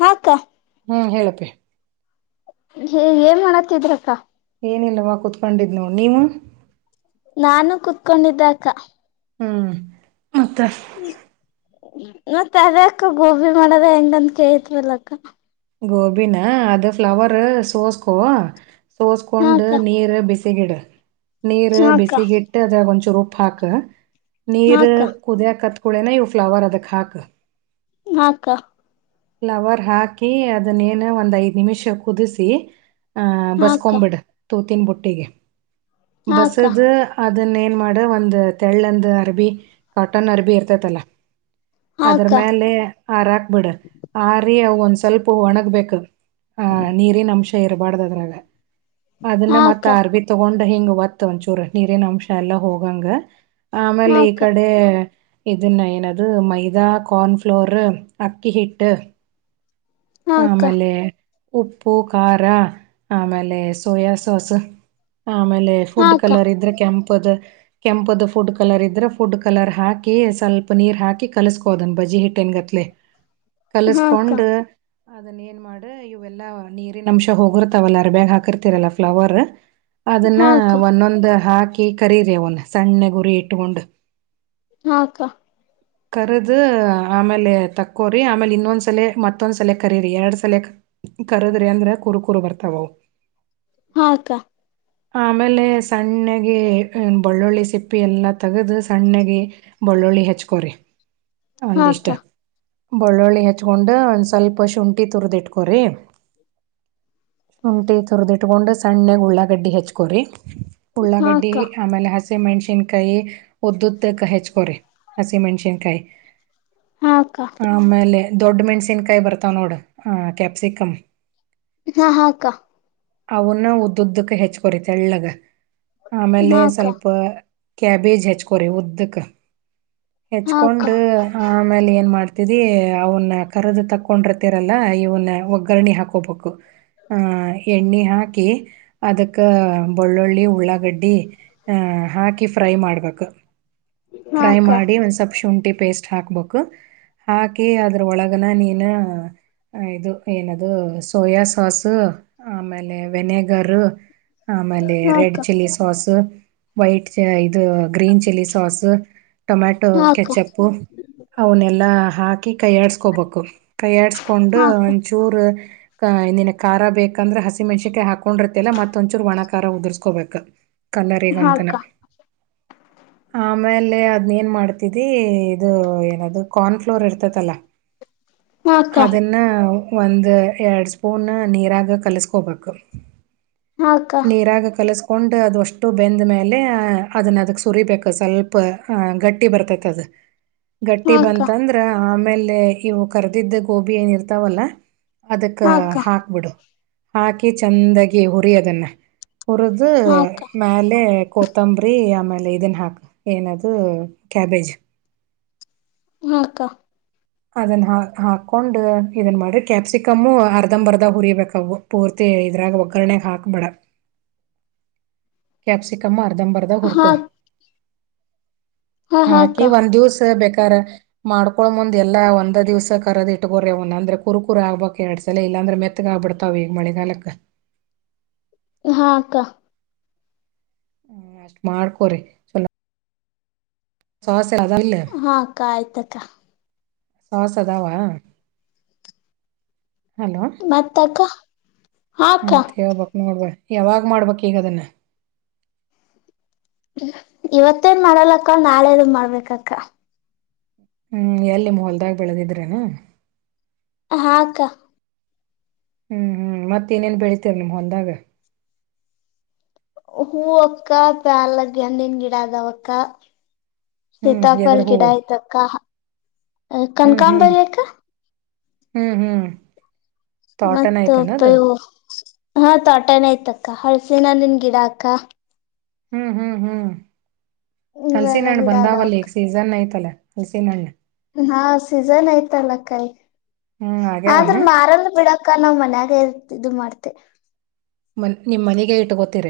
ಹಾಕ್ಕ ಹ್ಮ್ ಹೇಳಪ್ಪಿ. ಹ ಏನ್ ಮಾಡತ್ತಿದ್ರಕ್ಕ? ಏನಿಲ್ಲವಾ ಕುತ್ಕೊಂಡಿದ್ ನೋಡ್ ನೀವು? ನಾನು ಕುೂತ್ಕೊಂಡಿದ್ದೆ ಅಕ್ಕ. ಹ್ಮ್ ಮತ್ತೆ ಮತ್ತೆ ಅದೆ ಅಕ್ಕ ಗೋಬಿ ಮಾಡದ ಹೆಂಗಂತ್ ಕೇಳಿದ್ನಲ್ಲ ಅಕ್ಕ. ಗೋಬಿನ ಅದು ಫ್ಲವರ್ ಸೋಸ್ಕೋ. ಸೋಸ್ಕೊಂಡ್ ಹಾಕ್ಕ ನೀರ್ ಬಿಸಿ ತೆಗಿಡು. ನೀರು ಹಾಕ್ಕ ಬಿಸಿಗಿಟ್ಟು ಅದ್ರಾಗ್ ಒಂಚೂರ್ ಚುರ್ ಉಪ್ಪಾಕು. ನೀರ್ ಹಾಕ್ಕ ಕುದಿಯಕತ್ ಕುಳೆನ ಇವು ಫ್ಲವರ್ ಅದಕ್ಕಾಕು. ಹಾ ಅಕ್ಕ ಫ್ಲವರ್ ಹಾಕಿ ಅದನ್ನೇನ ಒಂದೖದ್ ನಿಮಿಷ ಕುದಿಸಿ ಆ ಹಾಕ್ಕ ಬಸ್ಕೊಂಬಿಡು. ತೂತಿನ್ ಬುಟ್ಟಿಗೆ. ಹಾಕ್ಕ ಬಸದ ಅತ್ ಅದನ್ನೇನ್ ಮಾಡ ಒಂದ್ ತೆಳ್ಳಂದ್ ಅರ್ಬಿ ಕಾಟನ್ ಅರಬಿ ಇರ್ತೈತಲ್ಲಾ. ಅದ್ರ ಹಾಕ್ಕ ಮ್ಯಾಲೆ ಆರಾಕ್ ಬಿಡ. ಆ ರೀ ಅ ಒಂದ್ ಸ್ವಲ್ಪ ಒಣಗ್ಬೇಕ. ಹ ನೀರಿನ ಅಂಶ ಇರಬಾರ್ದ ಅದ್ರಾಗ ಅದನ್ನ ಮತ್ ಹಾಕ್ಕ ಆ ಅರ್ಬಿ ತಗೊಂಡ ಹಿಂಗ್ ಒತ್ತ್ ಒಂಚೂರು ನೀರಿನ ಅಂಶ ಎಲ್ಲಾ ಹೋಗಂಗ. ಆಮೇಲೆ ಈ ಹಾಕ್ಕ ಕಡೆ. ಇದನ್ನ ಏನದ ಮೈದಾ ಕಾರ್ನ್ ಫ್ಲೋರ್ ಅಕ್ಕಿ ಹಿಟ್ ಟ್ಟ. ಹಾಕ್ಕ ಆಮೇಲೆ. ಉಪ್ಪು ಖಾರಾ ಆಮೇಲೆ ಸೋಯಾ ಸಾಸ. ಆಮೇಲೆ ಫುಡ್ ಹಾಕ್ಕ ಕಲರ್ ಇದ್ರ ಕೆಂ ಪದ ಕೆಂಪದ ಫುಡ್ ಕಲರ್ ಇದ್ರೆ ಫುಡ್ ಕಲರ್ ಹಾಕಿ ಸ್ವಲ್ಪ ನೀರ್ ಹಾಕಿ ಕಲಸ್ಕೋದನ್ ಬಜ್ಜಿ ಹಿಟ್ಟಿನ್ಗತ್ಲೆ. ಹಾಕ್ಕ ಕಲಸ್ಕೊಂಡ. ಅದನ್ ಏನ್ ಮಾಡ್ ಇವೆಲ್ಲಾ ನೀರಿನ ಅಂಶ ಹೋಗಿರ್ತಾವಲ್ಲ ಅರಿಬ್ಯಾಗ್ ಹಾಕಿರ್ತಿರಲ್ಲ ಫ್ಲಾವರ. ಅದನ್ನ ಹಾಕ್ಕ ಒಂದೊಂದ್ ಹಾಕ್ ಕಿ ಕರೀರಿ ಅವನ್ ಸಣ್ಣಗ್ ಉರಿ ಇಟ್ಟಕೊಂಡ. ಹಾ ಅಕ್ಕಾ. ಕರ್ದ ಆಮೇಲೆ ತಕ್ಕೋರಿ ಆಮೇಲೆ ಇನ್ನೊಂದ್ಸಲೆ ಮತ್ತೊಂದ್ಸಲೆ. ಕರೀರಿ ಯಾಡ್ ಸಲೇಕ್ ಕರದ್ರಿ ಅಂದ್ರ ಕುರಕುರ ಬರ್ತಾವ ಅವ. ಹಾ ಅಕ್ಕಾ. ಆಮೇಲೆ ಸಣ್ಣಾಗಿ ಬಳ್ಳುಳ್ಳಿ ಸಿಪ್ಪಿ ಎಲ್ಲಾ ತೆಗೆದ ಸಣ್ಣಾಗಿ ಬಳ್ಳುಳ್ಳಿ ಹೆಚ್ಕೊರಿ. ಒಂದಿಷ್ಟ. ಹಾಕ್ಕ ಹಾಕ್ಕ ಬಳ್ಳುಳ್ಳಿ ಹೇಚ್ಕೊಂಡ ಒಂದ್ ಸ್ವಲ್ಪ ಅ ಶುಂಠಿ ತುರ್ದ್ ಇಟ್ಕೊರಿ. ಶುಂಠಿ ತುರ್ದಿಟ್ಕೊಂಡ ಸ್ ಸಣ್ಣಗ ಉಳ್ಳಾಗಡ್ಡಿ ಹೇಚ್ಕೊರಿ. ಉಳ್ಳಾಗಡ್ಡಿ ಹಾಕ್ಕ ಆಮೇಲೆ ಹಸ ಹಸಿ ಮೆಣ್ಷಿನ್ ಕಾಯಿ ಉದ್ಯುತ್ ತೆಕ್ ಹಚ್ಕೋರಿ ಹಸಿ ಮೆಣ್ಷಿನ್ ಕಾಯಿ. ಹಾ ಅಕ್ಕಾ. ದೊಡ್ ಮೆಣಸಿನ್ ಕಾಯ್ ಬರ್ ತಾನೋಡ್ ಆ ಕ್ಯಾಪ್ಸಿಕಂ. ಹಾ ಹಾ ಅಕ್ಕ ಅವುನ್ನ ಉದದ್ದಕ್ಕ ಹೆಚ್ ಕೊರಿ ತೆಳ್ಳಗ. ಆಮೇಲೆ ಹಾಕ್ಕ ಸ್ವಲ್ಪ ಕ್ಯಾಬೇಜ್ ಹಚ್ಕೋರಿ ಉದ್ದುಕ ಹಾಕ್ಕ ಹಾಕ್ಕ ಹೆಚ್ಕೊಂಡು ಆಮೇಲೆ ಏನ್ ಮಾಡ್ತಿದಿ ಅವನ್ನ ಕರೆದ ತಕ್. ಕೊಂಡಿರ್ತಿರಲ್ಲ ಇವನ್ನ ಒಗ್ಗರಣೆ ಹಾಕೋಬೊಕು ಆಹ್ ಎಣ್ಣೆ ಹಾಕಿ ಅದಕ್ಕ ಬೊಳ್ಳುಳ್ಳಿ ಉಳ್ಳಾಗಡ್ಡಿ ಆ ಹಾಕಿ ಫ್ರೈ ಮಾಡ್ಬೇಕು. ಫ್ರೈ ಮಾಡಿ ಒಂದ್ ಸ್ವಲ್ಪ್ ಶುಂಠಿ. ಪೇಸ್ಟ್ ಹಾಕ್ ಬೋಕು ಹಾಕಿ ಅದ್ರ ಒಳಗನ ನೀನು. ಹ ಇದು ಏನದು ಸೋಯಾ ಸಾಸ್. ಆಮೇಲೆ ವೆನೇಗರು ಆಮೇಲೆ ರೆಡ್ ಹಾಕ್ಕ ಚಿಲ್ಲಿ ಸಾಸು. ವೈಟ್. ಛೆ ಇದು ಗ್ರೀನ್ ಚಿಲ್ಲಿ ಸಾಸ್. ಹೂ ಟೊಮ್ಯಾಟೊ ಕೆಚಪು ಅವನಿಲ್ಲ ಹಾಕಿ ಕೈ ಹಾಡಿಸ್ಕೊಬೋಕು. ಎಡ್ಸ್ಕೊಂಡು ಒಂಚೂರು. ಕಾ ನಿನ್ಗ್ ಖಾರ ಬೇಕ್. ಅಂದ್ರ ಹಸಿ ಮೆಣಸಕಾಯ್ ಹಾಕೊಂಡಿರ್ತಲ್ಲ ಮತ್ತ ಒಂಚೂರ ಒಣ ಖಾ ಖಾರ ಉದುರ್ಸ್ಕೋಬೇಕು. ಕಲರಿಗಂತನ. ಆಮೇಲೆ ಅದನ್ ಏನ್ ಮಾಡ್ತಿದ್ದಿ ಇದು ಏನದು ಕಾರ್ನ್ಫ್ಲೋರ್ ಇರ್ತತಲ್ಲ. ಹಾಕ್ಕ ಹಾಕ್ಕ ಅದನ್ನ. ಒಂದು ಎರಡು ಸ್ಪೂನ್ ನೀರಾಗ ಕಲಸ್ಕೋಬೇಕು. ಹಾಕ್ಕ ನೀರಾಗ ಕಲಸ್ ಕೊಂಡು ಅದು ಅಷ್ಟು ಬೆಂದ ಮೇಲೆ ಅದನ್ನ ಅದಕ್ಕೆ ಸುರಿಬೇಕು ಸ್ವಲ್ಪ ಗಟ್ಟಿ ಬರ್ತೈತಿ ಅದು. ಗಟ್ಟಿ ಹಾಕ್ಕ ಬಂತಂದ್ರ ಆಮ್. ಆಮೇಲೆ ಇವು ಕರ್ದಿದ್ದ ಗೋಬಿ ಏನ ಇರ್ತಾವಲ್ಲ. ಅದಕ್ಕ ಹಾಕ್ಕ ಹಾಕ್ಬಿಡು. ಹಾಕಿ ಚಂದಾಗಿ ಹುರಿ ಅದುನ್ನ. [inaudible] ಊರುದು ಹಾಕ್ಕ ಮ್ಯಾಲೆ. ಕೊತಂಬ್ರಿ ಆಮೇಲೆ ಇದನ್ ಹಾಕ್ ಏನದು ಕ್ಯಾಬೇಜ್. ಹಾ ಅಕ್ಕಾ. ಅದನ್ ಹ -ಹಾಕೊಂಡ್ ಇದನ್ ಮಾಡ್ ಕ್ಯಾಪ್ಸಿಕಮ್ಮು ಅರ್ಧಂಬರ್ದ ಹುರಿಬೇಕವು ಪೂರ್ತಿ ಇದ್ರಾಗ ಒಗ್ಗರಣೆಾಗ್ಹಾಕ್ಬೇಡ. ಕ್ಯಾಪ್ಸಿಕಮ್ ಅರ್ ಜಂಬರದಾಗ್ ಹೂರ್ಕೊ ಹಾಕ್ ಹ ಹಾಕ್ಕ ಹಾಕಿ ಒಂದ್ ದಿವ್ಸ ಬೇಕ ಕರ ಮಾಡ್ಕೊಳ್ಳ ಮುಂದ್ ಎಲ್ಲಾ ಒಂದ್ ದಿವ್ಸ ಕರದ ಇಟ್ಕೋರವನ ಅಂದ್ರೆ ಕುರುಕುರು ಆಗ್ಬಕ್ ಎರಡ್ ಸಲ ಇಲ್ಲಾಂದ್ರೆ ಮೆತ್ಗ ಆಗ್ಬಿಡ್ತಾವ ಈಗ ಮಳಿಗಾಲಕ್ಕ ಹಾ ಅಕ್ಕ ಹ್ಮ ಅಷ್ಟ್ ಮಾಡ್ಕೋರಿ ಚಲೋ ಸಾಸ್ ಅದಾವಿಲ್ಲ ಹಾ ಅಕ್ಕ ಆಯ್ತಕ್ಕ. ಸಾಸ್ ಅದಾವ? ಮತ್ತಕ್ಕ? ಹಾಕ್ಕ ಮತ್ತ್ ಹೇಳ್ಬಕ್ ನೋಡ್ವಾ ಯಾವಾಗ್ಮಾಡ್ಬೇಕು ಈಗದನ್ನ. ಇವತ್ತೇನ್ ಮಾಡಲ್ಲಕ್ಕ ನಾಳೆದು ಮಾಡ್ಬೇಕಕ್ಕ. ಹ್ಮ್ ಎಲ್ಲಿ ನಿಮ್ಹೊಲ್ದಾಗ ಬೆಳೆದಿದ್ರೇನಾ. ಹಾ ಅಕ್ಕಾ ಹ್ಮ್ ಹ್ಮ್ ಮತ್ತಿನೇನ್ ಬೆಳಿತೇರ್ ನಿಮ್ಹೊಲ್ದಾಗ. ಹೂವಕ್ಕ ಪ್ಯಾರ್ಲಗೆಂನಿನ ಗಿಡ ಆದವಕ್ಕ. ಹ್ಮ್ ಸೀತಾಪಲ್ ಎದರ್ ಹೂವು ಗಿಡಾಯ್ತಕ್ಕ. ಅ ಹ್ಮ್ ಹ್ಮ್ ಕನಕಾಂಬರಿ ಅಕ್ಕ ಹ್ಮ್ ಹ್ಮ್ ತ್ವಾಟನ ಐತನದ ಮತ್ತಪ್ಪಯ್ ಹಾ ತಾಟನಯ್ತಕ್ಕ ಹಳ್ಸಿನ್ನನ್ ಗಿಡ ಅಕ್ಕ. ಹ್ಮ್ ಹ್ಮ್ ಹ್ಮ್ ಹಲ್ಸಿನ್ ಇವೆಲ್ಲ ಹಣ್ಣ್ ಗಿಡ ಅದಾವಕ್ಕ ಬಂದಾವಲ್ಲಿಗ ಸೀಸನ್ ಐ್ತಲ್ಲ. ಹಲ್ಸಿನಣ್ಣ್ ಹಾ ಸೀಸನ್ಐ್ತಲ್ಲಕಾಯ್ ಹ್ಮ್ ಆದ್ರ ಆಗ್ಯಾವನ ಮಾರಲ್ ಬಿಡಕ್ಕ ನಾವ್ ಮನ್ ಗ್ ಇದು ಮಾಡ್ತೆ. ಮನ್ ನಿಮ್ಮನೆಗೆ ಇಟ್ಗೊತೀರ.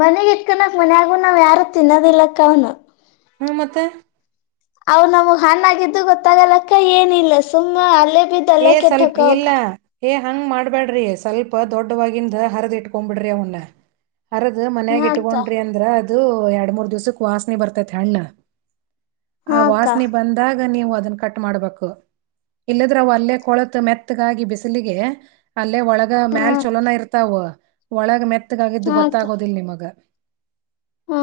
ಮನೆಗಿಟ್ಕನಕ್ ಮನ್ಯಾಗು ನಾವ್ ಯಾರು ತಿನ್ನದಿಲ್ಲಕ್ಕ ಅವ್ನ. ಹ್ಮ ಮತ್ತ. ಅವ್ ನಮ್ಗ್ ಹಾಣ್ಣಾಗಿದ್ದು ಗೊತ್ತಾಗಲಕ್ಕ ಏನಿಲ್ಲ ಸುಮ್ಮ ಅಲ್ಲೇ ಬಿದ್ ಏ ಅಲ್ಲೇ ಸ್ವಲ್ಪ ಕೆಟ್ಟೋಕವ್ ಅಕ್ಕ ಇಲ್ಲ ಏ ಹಂಗ್ ಮಾಡ್ಬ್ಯಾಡ್ರಿ ಸ್ವಲ್ಪ ದೊಡ್ಡವಾಗಿಂದ ಹರ್ದಿ ಇಟ್ಕೊಬಿಡ್ರಿ ಅವ್ನ. ಅರ್ದ್ ಹಾ ಅಕ್ಕ ಮನ್ಯಾಗಿಟ್ಕೊಂಡ್ರಿ ಅಂದ್ರ ಅದ್ ದು ಎರಡ್ಮೂರ್ ದಿವ್ಸಕ್ ವಾಸ್ನಿ ಬರ್ತೈತಿ ಹಣ್ಣ್. ಆ ಹಾ ಅಕ್ಕ ವಾಸ್ನಿ ಬಂದಾಗ ನೀವು ಅದನ್ನ ಕಟ್ ಮಾಡ್ಬೇಕು ಇಲ್ಲ್ ದ್ರ ಅವ್ವಲ್ಲೇ ಕೊಳ್ತ್ ಮೆತ್ತಗಾಗಿ ಬಿಸ್ಲಿಗೆ ಅ ರೈಲ್ವೆ ಒಳಗ ಹಾ ಮ್ಯಾಲ್ ಚಲೋನ ಇರ್ತಾವ. ಒಳಗ ಮೆತ್ತ್ ತ್ಗಾಗಿದ್ದು ಹಾ ಅಕ್ಕ ಗೊತ್ತಾಗೋದಿಲ್ಲ ನಿಮ್ಗ. ಹಾ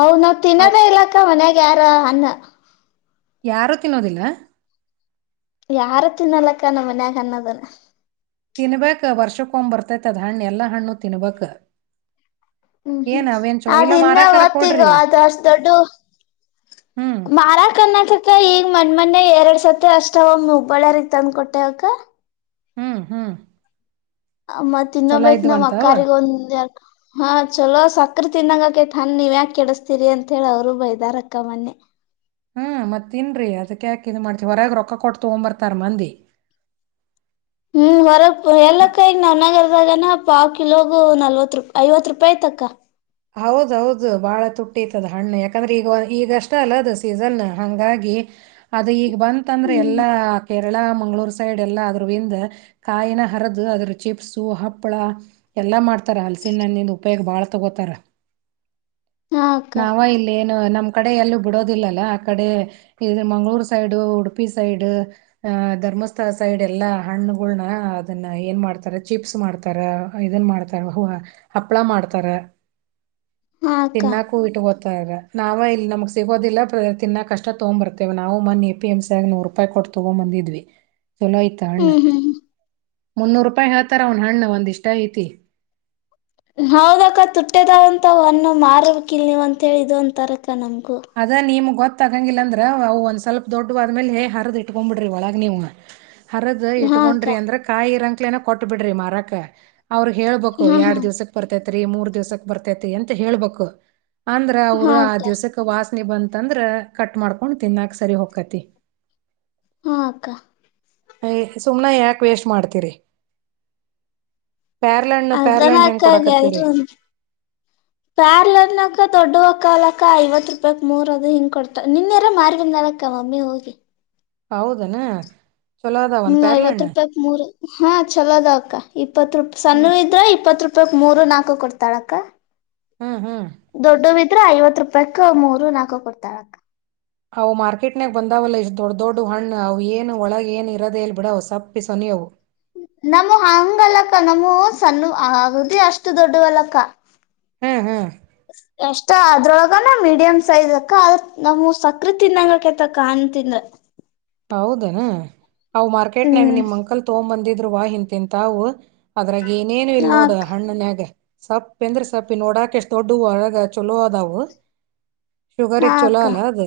ಅವು ನಾವ್ ತಿನ್ನೋದೇ ಇಲ್ಲಕ್ಕ ಮನೆಗ ಯಾರ ಹಣ್ಣ. ಯಾರು ತಿನ್ನೋದಿಲ್ಲ. ಯಾರು ತಿನ್ನಲಕ್ಕ ನಮ್ಮ ಮನೆಗ ಹಣ್ಣ ದನ. ತಿನ್ಬಕ್ ವರ್ಷಕ್ಕೊಂದು ಬರ್ತೈತೇ ಅದು ಹಣ್ಣ ಎಲ್ಲಾ ಹಣ್ಣು ತಿನ್ಬಕ್. ಹ್ಮ್ ಹ್ಮ್ ಅದು ಇನ್ನ ಮಾರಾಕರ ಹೊತ್ತಿಗ ಕೊಡ್ರಿ ಅದು ಅಷ್ಟ ದೊಡ್ಡ ಹ್ಮ್ ಮಾರಕ ಅನ್ನೋದಕ್ಕೆ ಈಗ. ನಮ್ಮ ಮನೆ ಎರಡ್ ಸತಿ ಅಷ್ಟೇ ಅವಮ್ಮ ಹಬ್ಬ ಳ್ಳಾರಿಗ್ ತಂದ್ ಕೊಟ್ಟು ಹೋಗಕ. ಹ್ಮ್ ಹ್ಮ್. ಮತ್ ಚೊಲೋ ಇನ್ನೊಬ್ಬಾಕಿ ನಮ್ ಇದ್ವಂತ ಅವ ಅಕ್ಕಾರಿಗ ಒಂದ್ ಯಾರ್. ಹಾ ಚಲೋ ಸಕ್ರಿ ತಿಂದಂಗ ಆಗ್ತೈತೆ ಹಂಗ ನೀವ್ ಯಾಕ ಕೆಡಿಸತೀರಿ ಅಂತ ಹೇಳಿ ಅವರು ಬೈದಾರಕ್ಕ ಮೊನ್ನೆ. ಹ್ಮ ಮತ್ತ ತಿನ್ರಿ ಅದಕ್ಕೆ ಯಾಕೆ ಇದ ಮಾಡ್ತೀವಿ ಹೊರಗೆ ರೊಕ್ಕ ಕೊಟ್ಟ ತೊಗೊಂಡ ಬರ್ತಾರ ಮಂದಿ. ಹು ಹೊರಗ. ಹ ನೆರಳೇಕಾಯಿ ನನಗಲ್ಲ. ಇವ ಆಗನ ಪಾವ್ ಕಿಲೋಗು ನಲ್ವತ್ ರೂಪಾಯಿ ಐವತ್ ರೂಪಾಯಿತಕ್ಕ. ಹೌದೌದು ಬಾಳ ತುಟ್ಟಿ ಐತಿ ಅದ ಹಣ್ಣು ಯಾಕಂದ್ರೆ ಈಗ ಈಗಷ್ಟ ಅಲ್ಲ ಅದು ಸೀಸನ್ ಹಂಗಾಗಿ ಅದು ಈಗ. ಈ ಬಂತ ಅಂದ್ರ ಹ್ಮ್ ಎಲ್ಲಾ ಕೆ. ಕೇರಳ ಮಂಗಳೂರ್ ಸೈಡ್ ಎಲ್ಲ ಅದ್ರಿಂದ ಕಾಯಿನ ಹರಿದ ಅದ್ರ ಚಿಪ್ಸು ಹಪ್ಪಳ ಎಲ್ಲ ಮಾಡ್ತಾರ ಹಲಸಿನ ಹಣ್ಣಿಂದ ಉಪಯೋಗ ಬಾಳ ತಗೋತಾರ. ಹಾ ಅಕ್ಕ ನಾವ ಇಲ್ಲೇ ಎನ್. ನಮ್ ಕಡೆ ಎಲ್ಲೂ ಬಿಡೋದಿಲ್ಲಲ್ಲ ಆ ಕಡೆ ಇ ಮಂಗ್ಗಳೂರ್ ಸೈಡ್ ಉಡುಪಿ ಸೈಡ್ ಅ ಧರ್ಮಸ್ಥಳ ಸೈಡ್ ಎಲ್ಲಾ ಹಣ್ಣುಗಳನ ಅದನ್ನ ಏನ್ ಮಾಡ್ತಾರ ಚಿಪ್ಸ್ ಮಾಡ್ತಾರ ಇದನ್ ಮಾಡ್ತಾರ ಹ ಹಪ್ಪಳ ಮಾಡ್ತಾರ. ಹಾ ಅಕ್ಕ ತಿನ್ನಕೂ ಇಟ್ಟು ಕೋ. ತಾಗ ನಾವ ಇಲ್ಲಿ ನಮಗ್ ಸಿಗೋದಿಲ್ಲ ತಿನ್ನ ಕಷ್ಟ ತಗೋ ಬರ್ತೇವ ನಾವು ಮನ್ನಿ ಎ ಪಿ ಎಮಂ ಸಿ ಯಾಗ ನೂರ್ ರೂಪಾಯಿ ಕೊಟ್ಟ ತಗೊಂಡ್. ಬಂದಿದ್ವಿ ಚಲೋ ಇತ್ತ ಹಣ್ಣ. ಹ್ಮ್ ಹ್ಮ್ ಮುನ್ನೂರು ರೂಪಾಯಿ ಹೇಳ್ತಾರ ಅವನ ಹಣ್ಣ ಒಂದಿಷ್ಟ ಐತಿ. ಹೌದಕ್ಕ ತುಟ್ಟಿ ಅದಾವ ಅಂತ ಅವು ಹಣ್ಣು ಮಾರಕ್ ಇಲ್ವಂತೆ ಹೇಳಿದ್ದು ನೀವ ಇದು ಅಂತರ. ಅದ ನಿಮ್ ಗೊತ್ತ. ಗೊತ್ತಾಗಂಗಿಲ್ಲ ಅಂದ್ರ ಅವು ಒಂದ್ ಸ್ವಲ್ಪ ದೊಡ್ಡ ಆದ್ಮೇಲೆ ಹ ಹರಿದ್ ಇಟ್ಕೊಂಡ್ಬ ಬಿಡ್ರಿ ಒಳಗ ನೀವ್. ಅರಿದು ಹಾ ಅಕ್ಕ ಇಟ್ಕೊಂಡ್ರಿ ಅಂದ್ರ ಕಾಯಿರಂಗ. ಕೆಳನ ಕೊಟ್ಟ ಬಿಡ್ರಿ ಮರಾಕ್. ಅವರು ಹೇಳ್ಬೇಕು ಹಾ ಹಾ ಎರಡ್ ದಿವಸಕ್ ಬರ್ತೈತಿ. ಥ್ರೀ ಮೂರ್ ದಿವ್ಸಕ್ ಬರ್ತೈತಿ ಅಂತ ಹೇಳ್ಬೇಕು. ಅಂದ್ರ ಅವರು ಹಾ ಆ ಅಕ್ಕ ದಿವ್ಸಕ್ಕ. ವಾಸನೆ ಬಂತಂದ್ರ ಕಟ್ ಮಾಡ್ಕೊಂಡ್ ತಿನ್ನಾಕ್ ಸರಿ ಹೊಕ್ತೈತಿ. ಹು ಅಕ್ಕಾ. ಓಯ್ ಸುಮ್ನೆ ಯಾಕ್ ವೇಸ್ಟ್ ಮಾಡ್ತೀರಿ. ಪ್ಯಾರ್ಲಹಣ್ಣ ಪ್ಯಾರ್ಲಹಣ್ಣ ಹೆಂಗ್ ಅದನಾಕ್ಕ ಕೊಡಾಕತ್ತೀರಿ ಗೆಲ್ರುನ ಪ್ಯಾರಲ ಹಣ್ಣ ಅಕ್ಕಾ ದೊಡ್ಡುವ ಆಕ್. ಕಾಲಕ್ಕ ಐವತ್ ರೂಪಾಯಕ್ ಮೂರ್ ಅದು ಹಿಂಗ್ ಕೊಡ್ತ ನಿನ್ಯರ ಮಾರಿ ಬಂದಾಲ ಅಕ್ಕಾ ಮಮ್ಮಿ ಹೋಗಿ. ಹೌದನ. ಚಲೋ ಅದಾವನ್ ಹ್ಮ್ ಐವತ್ ಪ್ಯಾರ್ಲಹಣ್ಣ ರೂಪಾಯಕ್ ಮೂರ. ಹಾ ಛಲೋ ಅದಾವ ಅಕ್ಕಾ ಇಪ್. ಇಪ್ಪತ್ತು ರೂಪ್ ಸನ್ನು ಹ್ಮ್ ಇದ್ರ ಇಪ್ಪತ್ತು ರೂಪ್. ಪಕ ಮೂರು ನಾಕೂ ಕೊಡ್ತಾಳ ಅಕ್ಕಾ. ಹ್ ಹ್ಮ್. ದೊಡ್ದುವ ಇದ್ರ ಐವತ್ ರೂಪಾಯಕ ಮೂರು ನಾಕು ಕೊಡ್ತಾಳ ಅಕ್ಕಾ. ಅವು ಮಾರ್ಕೆಟ್ನ್ಯಾಗ ಬಂದಾವಲ್ಲ ಇಸ್ ದೊಡ್ಡ ದೊಡ್ಡವ ಹಣ್ಣು ಅವು ಏನು ಒಳಗ ಏನು ಇರದೆೇ ಇಲ್ಲ ಬಿಡವ್ ಸಪ್ಪಿ ಸೊನಿ ಅವು. ನಮ್ಮು ಹಂಗ ಅಲಕ್ಕ ನಮ್ಮು ಸಣ್ಣುವ ಅಘ್ದಿ ಅಷ್ಟು ದೊಡ್ಡುವ ಅಲ್ ಅಕ್ಕಾ. ಹ್ಮ್ ಹ್ಮ್. ಎಷ್ಟ ಅದ್ರೊಳಗನ ಮೀಡಿಯ್ ಸೈಝ್ ಅಕ್ಕಾ ಅದ ನಮ್ವು ಸಕ್ರೀ ತಿನ್ನಂಗ ಆಕೆತ್ತ ಅಕ್ಕಾ ಹನ್ ತಿಂದ್ರ. ಹೌದನ. ಅವು ಮಾರ್ಕೆಟ್ ನ್ಯಾಗ ಹ್ಮ್ ನಿಮ್ ಅಂಕಲ್ ತ್ತೊಂಬ ಬಂದಿದ್. ಇದ್ರು ವಾಹಿಂನ ತಿಂನತಾವು ಅರ್. ಅದ್ರಾಗ ಏನೇನು ಇಲ್ ಹಾ ನೋಡು ಅಕ್ಕ ಹಣ್ಣುನ್ಯಾಗ. ಸಪ್ಪ ಎಂದ್ರಿ ಸಪ್ಪಿ ನೋಡಾಕ್ ಎಷ್ಟ್ ದೊಡ್ಡುವ ಅರಗ ಚೊಲೋ ಅದಾವು. ಹಾ ಶುಗರೀಗ ಚೋಲ ಅಕ್ಕ ಅಲ್ಲ ಅದು.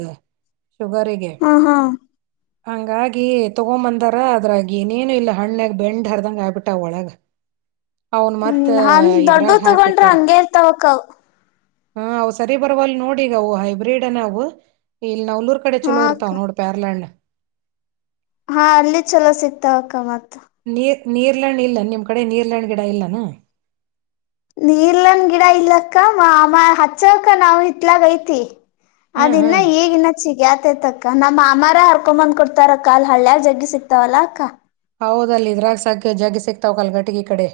ಶುಗರಿಗೆ. ಹಾ ಹಾ ಹಂಗಾಗಿ ತಗೊಂಬಂದಾರಾ ಅದ್ರಾಗಿ ಏನೇನು ಇಲ್ಲ ಹಣ್ಯಾಗ ಬೆಂಡ್ ಹರದಂಗ ಆಯಬಿಟ್ಟವ ಒಳಗ. ಅವನ್ ಮತ್ತ ಹ್ಮ್ ಹಂದ ದೊಡ್ಡು ಇದ್ರಾಗ ತ್ತೊಗೊಂಡ್ರ ಹಂಗೆ ಇರ್ತವ ಅಕ್ಕವು. ಹ ಅವು ಸರಿ ಬರ್ವಲ್ ನೋಡಿ ಇಗ ಅವು ಹೈಬ್ರಿಡ್ ಅನವು ಈ. ಈ ನಾವ್ಲ್ಲೂರ್ ಕಡೆ ಹಾ ಛಲೋ ಅಕ್ಕ ಇರ್ತಾವ ನೋಡು ಪ್ಯಾರ್ಲ ಹಣ್ಣ. ಹಾ ಅಲ್ಲಿ ಛಲೋ ಸಿಕ್ತಾವ ಅಕ್ಕಾ ಮತ್ತ್. ನೀರ್ ನೀರ್ಲ ಹಣ್ ಇಲ್ಲ ನಿಮ್ ಕಡೆ ನೀರ್ಲ ಹಣ್ ಗಿಡಾ ಇಲ್ಲನ. ನೀರ್ಲ ಹನ್ ಗಿಡಾ ಇಲ್ಲ ಅಕ್ಕಾ ಮಾಮಾಯ ಹಚ್ಚವಕ ನಾವ್ ಹಿತ್ಲಾಗ ಐತಿ. ಹಾ ಅದ ಹಾ. ಇನ್ನ ಇಗ ಇನ್ನು ಚ್ಚಿಗ್ಯಾ. ತೈತಕ್ಕ ನಮ್ಮ್ ಮಾಮಾರ ಹರ್ಕೊಂಬಂದ್ ಕುಡ್ತಾರ ಅಕ್ಕಾ ಅಲ್ ಹಳ್ಳ್ಯಾಗ ಜಗ್ಗಿ ಸಿಕ್ತಾವಲ್ಲಾ ಅಕ್ಕಾ. ಹೌದಲ್ಲ ಇದ್ರಾಗ ಸಕಜಗ್ಗಿ ಸಿಗ್ತಾವ ಕಲ್ಗಟಿಗಿ ಕಡೆ.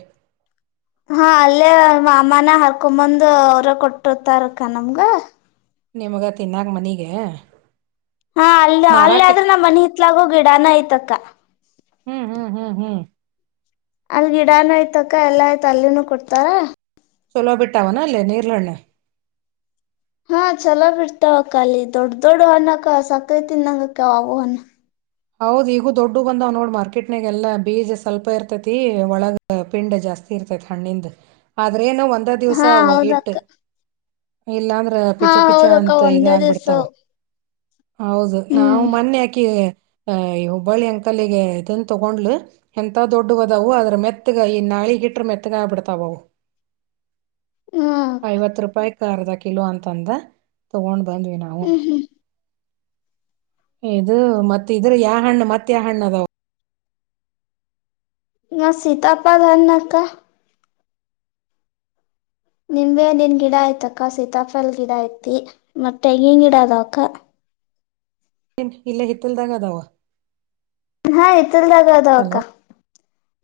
ಹಾ ಅಲ್ಲೇವ ಮಾಮಾನ ಹರ್ಕೊಂಬಂದು ಅವ್ರ ಕೊಟ್ಟುತ್ತಾರ ಅಕ್ಕ ನಮ್ಗ. ನಿಮ್ಗ ತಿನ್ನಾಗ ಮನೀಗೆ. ಹಾ ಅಲ್ಲು ಅಲ್ಲೇ ಆದ್ರು ನಮ್ಮ್ ಮನೀ ಹಿತ್ಲಾಗೂ ಗಿಡಾನ ಐತ್ತಕ್ಕಾ. ಹ್ಮ್ ಹ್ಮ್ ಹ್ಮ್ ಹ್ಮ್ ಅಲ್ ಗಿಡಾನು ಆಯ್ತಕ್ಕ ಎಲ್ಲಾ ಆಯ್ತ ಅಲ್ಲಿನೂ ಕೊಡ್ತಾರ. ಚಲೋ ಬಿಟ್ಟಾವೆನ ಅಲ್ಲೇ ನೀರ್ಲಣ್ಣ. ಹಾ ಚಲೋ ಬಿಡ್ತಾವಕ್ಕ ಅಲ್ಲಿ ದೊಡ್ ದೊಡ್ಡ ಅಣ್ಣಕ್ಕ ಸಕ್ರೆ ತಿನ್ನಂಗಕ್ಕ ಅವು ಅಣ. ಹೌದು ಈಗೂ ದೊಡ್ಡವು ಬಂದವ್ ನೋಡ್ ಮಾರ್ಕೆಟ್ನಾಗ ಎಲ್ಲಾ ಬೀಜ ಸ್ವಲ್ಪ ಇರ್ತೈತಿ ಒಳಗ ಪಿಂಡ ಜಾಸ್ತಿ ಇರ್ತೈತಿ ಹಣ್ಣಿಂದ ಆದ್ರ ಏನು. ಅಂದ ದಿವಸ ಹಾ ಅವು ಇಟ್ಟು. ಹೌದಕ್ಕ ಇಲ್ಲಾಂದ್ರ ಹಾ ಪಿಚ ಪಿಚ ಹೌದಕ್ಕ ಅಂತ ಇದ ಒಂದೇ ಆಗ್ಬಿಡ್ತಾವ. ದಿವ್ಸವು ಹೌದು ನಾವು ಹ್ಮ್ ಮೊನ್ನೆ ಆಕಿ ಅಹ್ ಈ ಹುಬ್ಬಳ್ಳಿ ಅಂಕಲಿಗೆ ಇದನ್ ತಗೊಂಡ್ಲು ಎಂತ ದೊಡ್ಡ ಹದವು ಅದ್ರ ಮೆತ್ತಗ ಈ ನಾಳಿಗಿಟ್ರ ಮೆತ್ತಗ ಆಗ್ಬಿಡ್ತಾವ ಅವು. ಹಾ ಐವತ್ತು ರೂಪಾಯ. ಅರ್ದ ಕಿಲೋ ಅಂತ ಅಂದ ತಗೊಂಡ. ಬಂದ್ವಿ ನಾವು. ಹ್ಮ್ ಹ್ಮ್ ಇದು ಮತ್. ಇದ್ರ ಯಾವ ಹಣ್ಣ ಮತ್ತ ಯಾವ ಹಣ್ಣ ಅದಾವ. ನ ಸೀತಪಲ ಹಣ್ಣಕ್ಕ. ನಿಂಬೆನೀನ್ ಗಿಡ ಆಯ್ತಕ್ಕ ಸೀತಾಫಲ್ ಗಿಡ ಐತಿ ಮತ್ತೆಂಗಿನ್ ಗಿಡ ಅದಾಕ್ಕ. ಏನ್ ಇಲ್ಲೆ ಹಿತ್ತಲ್ದಾಗ ಅದಾವ. ಹಾ ಇತ್ತಲದಾಗ ಹಲೋ ಅದವಕ್ಕಾ.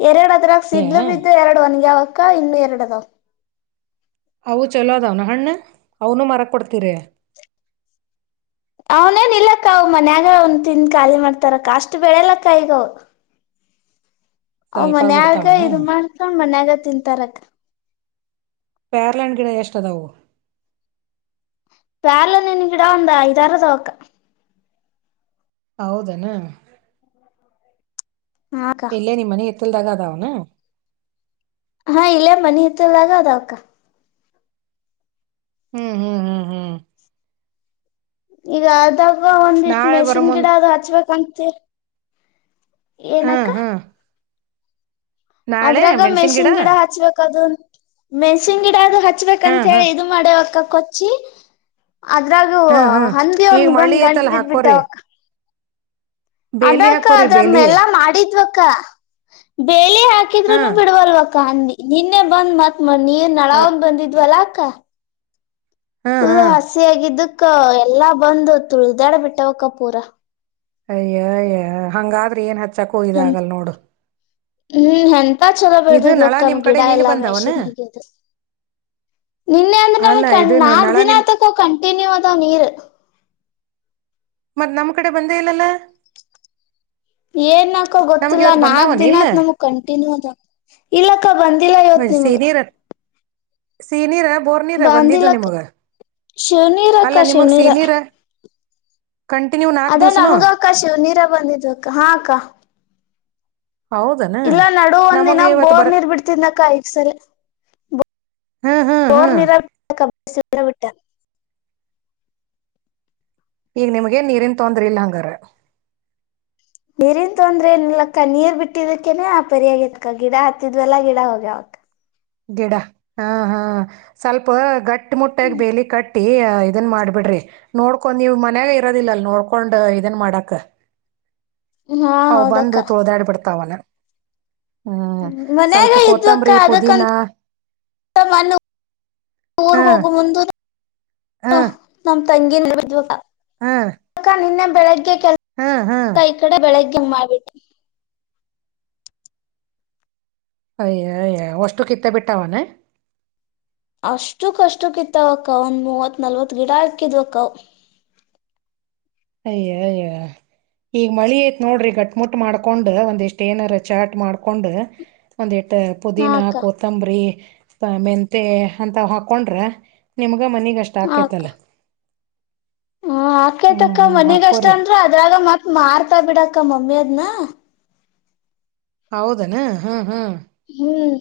ಎರಡು ಅದರಾಗ ಸಿದ್ಲು ಬಿದ್ದು ಎರಡು ಒನಗ್ಯಾವಾ. ಕ್ಕಾ ಇನ್ನು ಎರಡು ಅದಾವ. ಅವು ಚೊಲೋ ಅದಾವನ ಹಣ್ಣು ಅವನು ಮಾರಕ್ ಕೊಡ್ತೀರಿ. ಅವನೇನ್ ಇಲ್ಲಕ್ಕ ಅವ ಮನ್ಯಾಗ ಅವನ್ ತಿನ್ ಖಾಲಿ ಮಾಡ್ತಾರಕ್ಕ ಅಷ್ಟು ಬೆಳೆಲಕ್ಕ ಈಗ ಅವು. ಅವು ಸ್ವಲ್ಪ ಮನ್ಯಾಗ ಬಿಡ್ತಾವನ ಇದು ಮಾಡ್ಕೊಂಡ್ ಮನ್ಯಾಗತ್ತ. ತಿಂತಾರಕ್. ಪ್ಯಾರ್ಲಾಣ್ಣ ಗಿಡ ಎಷ್ಟದವು. ಪ್ಯಾರಲಣ್ಣಿನ ಗಿಡ ಒಂದು ಐದಾರದವಕ. ಹೌದೇನು. ಹಾಕ್ಕ ಎಲ್ಲೇ ನಿಮ್ಮ್ ಮನಿತ್ತ. ಇಲ್ಲದಾಗಾದವುನ. ಹಾ ಇಲ್ಲೇ ಮನಿ ಇತ್ತಲ್ಲಗ ಅದಾವಕ್ಕ. ಹ್ಮ್ ಹ್ಮ್ ಹ್ಮ್ ಹ್ಮ್ ಈಗ ಅದ. ಇಗ ಒಂದಿಷ್ಟು ನಾಳೆ ಬರೋ ಮೆಷಿನ್ ಗಿಡ ಮುಂದ್ ಅದು ಹಚ್ಬಬೇಕಂತ. ತಿರ್ ಏನಕ್ಕ. ಹ್ಮ್ ಹ್ಮ್ ನಾಳೆ ಅದ್ರಾಗ ಮೆಣಸಿನ್ ಮೆಶ್ಶಿನ್ ಗಿಡ ಹಚ್ಬೇಕದು ಮೆಣ್ಸಿನ್ ಗಿಡ ಅದು ಹಚ್ಬೇಕಂತ ಹ್ಮ್ ಹೇಳಿ ಹ್ಮ್ ಇದು ಮಾಡ್ಯವಕ್ಕ. ಕೊಚ್ಚಿ ಅದ್ರಾಗೂ ಹ್ಮ್ ಹ್ಮ್ ಹಂದಿ ಈಗ ಒಂದ್ ಮಳಿ ಒಂದ್ ಐತಲ್ಲ ಹಾಕೋರಿ ಗಂಟ್ಬಿದ್ಬಿಟ್ಟವಕ್. ಬೇಲಿ ಅದಕ್ಕ ಹಾಕೋರಿ ಅದ ಬೇಲಿ ಮ್ಮೆಲ್ಲಾ ಮಾಡಿದ್ವ ಕ್ಕ ಬೇ ಲಿ ಹಾಕಿದ್ರುನು ಹ್ಮ್ ಬಿಡ್ವಲ್ವ ಕ್ಕ ಹಂದ್ ನಿನ್ನೆ ಬಂದ್ಮತ್ತ್ ಮನೀರ್ ನಳ ಒಂದ್ ಬಂದಿದ್ವಲ ಕ್ಕ ಹ್ಮ್ ಫುಲ್ ಹ್ಮ್ ಹಸಿ ಆಗಿದ್ದು ಕ್ಕ ಎಲ್ಲಾ ಬಂದು ತುಳ್ದಾಡ್ಬಿಟ್ಟವಕ್ಕ ಪೂರ. ಅಯ್ಯಯ್ಯ ಹಂಗಾದ್ರೆ ಏನ್ ಹಚ್ ಚಕ್ಕೋಯ್ದ ಇದಾಗಲ್ಲ ನೋಡು. ಹ್ಮ್ ಹಂ ಚ ಚಲೋ ಇದು ನಳ ಬೆಳದಿದ್ವಕ್ಕಮ ನಿಮ್ ಕಡೆ ಗಿಡ ನೀನ್ ಎಲ್ಲಾ ಬಂದಾವನ ಮೆಷಿನ್ಗದು ನಿನ್ನೆ ಅಂದ್ರೆ ಅಲ್ಲ ನಮಕಣ್ ಇದು ನಳ ನಿಮ್ ನಾಕ್ದಿನತಕೋ ಕಂಟಿನ್ಯೂ ಅದಾವ ನೀರ್. ಮತ್ನಮ್ಕಡೆ ಬಂದೇ ಇಲ್ಲಲ್ಲ. ಏನ್ ನ್ಕ್ ನಮ್ಗ್ ಗೊತ್ತಿಲ್ಲ ಇವತ್ ಬಂದಾವನ ಇಲ್ಲ ನಾಕ್ದಿನಾದ್ ನಮ್ಗ್ ಕಂಟಿನ್ಯೂ ಅದ ಇಲ್ಲಕ್ಕ ಬಂದ್ ಮಳೆ ಸೀರಿರ್ತ್ ಸೀನಿರ ಬಾಂಧಿಲಕ್ಕ ಅಲ್ಲ ಶಿವ್ನಿರಕ್ಕ ನಿಮಗ್ ಶಿವ್ನಿರ. ಸೀನೀರ ಕಂಟಿನ್ಯೂ ನಾಕ್ ಅದೇ ದಿವ್ಸನು ನಮ್ಗಕ್ಕ ಶಿವ್ನೀರ ಬಂದಿದ್ವಿ ಅಕ್ಕ ಹಾ ಅಕ್ಕ. ಹೌದನ ಇಲ್ಲ ನಡುುವಂದ್ ನಮಗ ದಿನ ಇವತ್ ಬರ ಬೋರ್ನೀರ್ ಬಿಡ್ತಿದ್ನಕಾ ಯಕ್ಸ್ ಹ್ಮ್ ಹ್ಮ್ ಹ್ಮ್ ಬೋರ್ನಿರ [unintelligible] [unintelligible] ಈಗ ನಿಮ್ಗೆ ನ್ ನೀರಿನ್ ತೊಂದ್ರೆ ಇಲ್ಲ ಹಂಗಾರ. ನೀರಿನ್ ತೊಂದ್ರೆ ನಿಲಕ್ಕ ನೀರ್ ಬಿಟ್ಟಿದಕೇನೆ ಆ ಪರಿಯಾಗತ್ಕ ಗಿಡ ಹತ್ತಿದ್ಲ್ಲಾ ಗಿಡ ಹೋಗ್ಯಾವಕ್ಕ. ಗಿಡ ಹಾ ಹಾ ಸ್ವಲ್ಪ ಗಟ್ಟ್ ಮುಟ್ಟಾಗಿ ಬೇಲಿ ಕಟ್ಟ್ ಟ್ಟೀ ಇದನ್ ಮಾಡ್ಬಿಡ್ರಿ ನೋಡ್ಕೊಂಡ್ ನೀವ್ ಮನೆಗಾ ಇರೋದಿಲ್ಲ ಅಲ್ ನೋಡ್ಕೊಂಡ್ ಇದನ್ ಮಾಡಕ್. ಹಾ ಹ ಹೌದಕ್ಕ ಬಂದು ತೊಳ್ದಾಡಿ ಬಿಡ್ತಾವಲ್ಲ. ಹ್ಮ್ ಸ್ವಲ್ಪ ಕೊತ್ತಂಬರಿ ಪುದೀನಾ. ಮ [inaudible] ಊರ್ಗ ಹಾ ಹೋಗುವ ಮುಂದ ಹಾ ನ. ತಂಗಿ. [unintelligible] ಹಾ. ಬೆಳಗ್ಗೆ. ಹಾ ಹಾ. ತಿಮ್ಮ ಬಿಟ್ಟಿ. [unintelligible] ಅಯ್ಯ ಅಯ್ಯ ಅಷ್ಟು ಕಿತ್ತ ಬಿಟ್ಟ ಅವನ. ಅಷ್ಟು ಕಷ್ಟಕ್ಕಿತ್ತವಕ್ಕ ಒಂದ್ ಮೂವತ್ ನಲ್ವತ್ ಗಿಡ ಹಾಕಿದ್ವ ಅಕ್ಕವ. ಅಯ್ಯ ಅಯ್ಯ ಈಗ ಮಳಿ ಐತ್ ನೋಡ್ರಿ ಗಟ್ ಮುಟ್ ಮಾಡ್ಕೊಂಡ್ ಒಂದು ಇಷ್ಟು ಏನಾರ ಚಾರ್ಟ್ ಮಾಡ್ಕೊಂಡ್ ಒಂದ್ ಎಷ್ಟ. ಹಾ ಪುದೀನ ಅಕ್ಕ ಕೊತ್ತಂಬರಿ. ಶಾಮಂತಿ ಅಂತ ಹಾಕೊಂಡ್ರ ನಿಮಗ್. ಆಗ ಮನಗೆಷ್ಟು ಹಾಕಥೈತೇ ಅಲ್ಲ. ಹ್ಮ ಆ. ಆಕೈತಕ್ಕ ಮನಿಗ್ ಅಷ್ಟ ಹಾಕೋರಿ ಅಂದ್ರೆ ಅದ್ರಾಗ ಮತ್ ಮಾರ್ತಾ ಬಿಡಕ್ಕ ಮಮ್ಮಿ ಅದನ. ವ. ಹೌದನಾ ಹ್ಮ ಹ್ಮ್. ಹ್ಮ್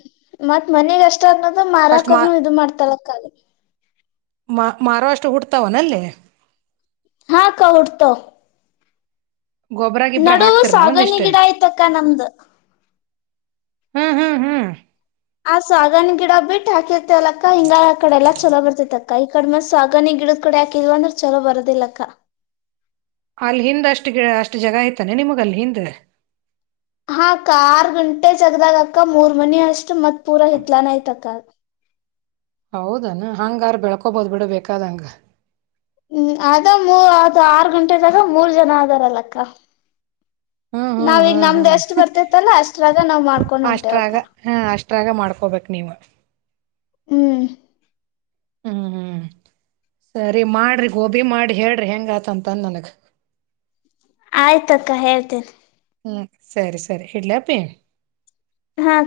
ಮತ್ ಮನೆಗ ಅಷ್ಟ. ಇಷ್ಟದು ಅಷ್ಟ್ ಮಾರಾಕೋದ್ನು ಇದು ಮಾಡ್ತಾರ ಕಲೆ. ಮ ಮಹಾರಾಷ್ಟ್ರ ಹುಡ್ತಾವನಲ್ಲೇ ಹಾ ಅಕ್ಕಾ ಹುಟ್ಟುತ್ತವ. ಗೊಬ್ರ ಗಿಬ್ರ ನಡುವು ಹಾಕ್ತಿರ್ನ ಸಾಗಣಿ ಒಂದಿಷ್ಟ ಗಿಡ ಆಯ್ತಕ್ಕ ನಮ್ದ. ಹ್ಮ್ ಹ್ಮ್ ಹ್ಮ್. ಆ ಸಾಗಣಿ ಗಿಡ ಬಿಟ್ಟ ಹಾಕಿದ್ವಿ. ಲಕ್ಕ ಹಿಂಗಾಗಿ ಆ ಕಡೆ ಎಲ್ಲ ಚಲೋ ಬರ್ತಿತ ಅ. ಕೈ ಕಡಿಮೆ ಸಾಗನಿ ಗಿಡದ್ ಕಡೆ ಹಾಕಿದ್ವಿ ಅಂದ್ರ ಚಲೋ ಬರೋದಿಲ್ಲಕ್ಕ. ಅಲ್ ಹಿಂದಷ್ಟು ಅ ಅಷ್ಟು ಜಾಗ ಆಯ್ತೇನು ನಿಮಗ ಅಲ್ಲಿ ಹಿಂದ. ಹಾ ಅಕ್ಕಾ ಆರ್ ಗುಂಟೆ ಜಗದಾಗಕ್ಕ ಮೂರ್ ಮನಿ ಅಷ್ಟು ಮತ್ತ್ ಪೂರ ಹಿತ್ಲಾನ ಐತಕ್ಕ. ಹೌದನ ಹಂಗ ಯಾರ ಬೆಳ್ಕೊಬೋದು ಬಿಡು ಬೇಕಾದ ಅಂಗ. ಹ್ಮ್ ಅದ ಮೂರು ಅದು ಆರ್ ಗುಂಟೆದಾಗ ಮೂರ್ ಜನ ಆದದಾರಲ್ಲಕ್ಕ. ಹ್ಮ್ ಹ್ಮ್ ನಾವೀಗ ಹ್ಮ್ ನಮ್ದ ಹ್ಮ್ ಎಷ್ಟ್ ಬರ್ತೇತ್ತಲ್ಲ ಅಷ್ಟ್ರಾಗ ನಾವ್ ಮಾಡ್ಕೊಂಡ್ ಹೊಂಟಿವಿ ಅಕ್ಕ. ಪ್ರಯೋಗ ಮಾಡ್ಕೋಬೇಕ್ ನೀವು. ಹ್ಮ್ ಹ್ಮ್ ಹ್ಮ್ ಹ್ಮ್ ಸರಿ ಮಾಡ್ರಿ ಗೋಬಿ ಮಾಡಿ ಹೇಳ್ರಿ ಹೆಂಗ್ ಆತಂತನ್ ನನಗ. ಆಯ್ತಕ್ಕ ಹೇಳ್ತಿನಿ. ಹ್ಮ್ ಸರಿ ಸರಿ ಇಡ್ಲಾಪ್ಪಿ. ಹಾ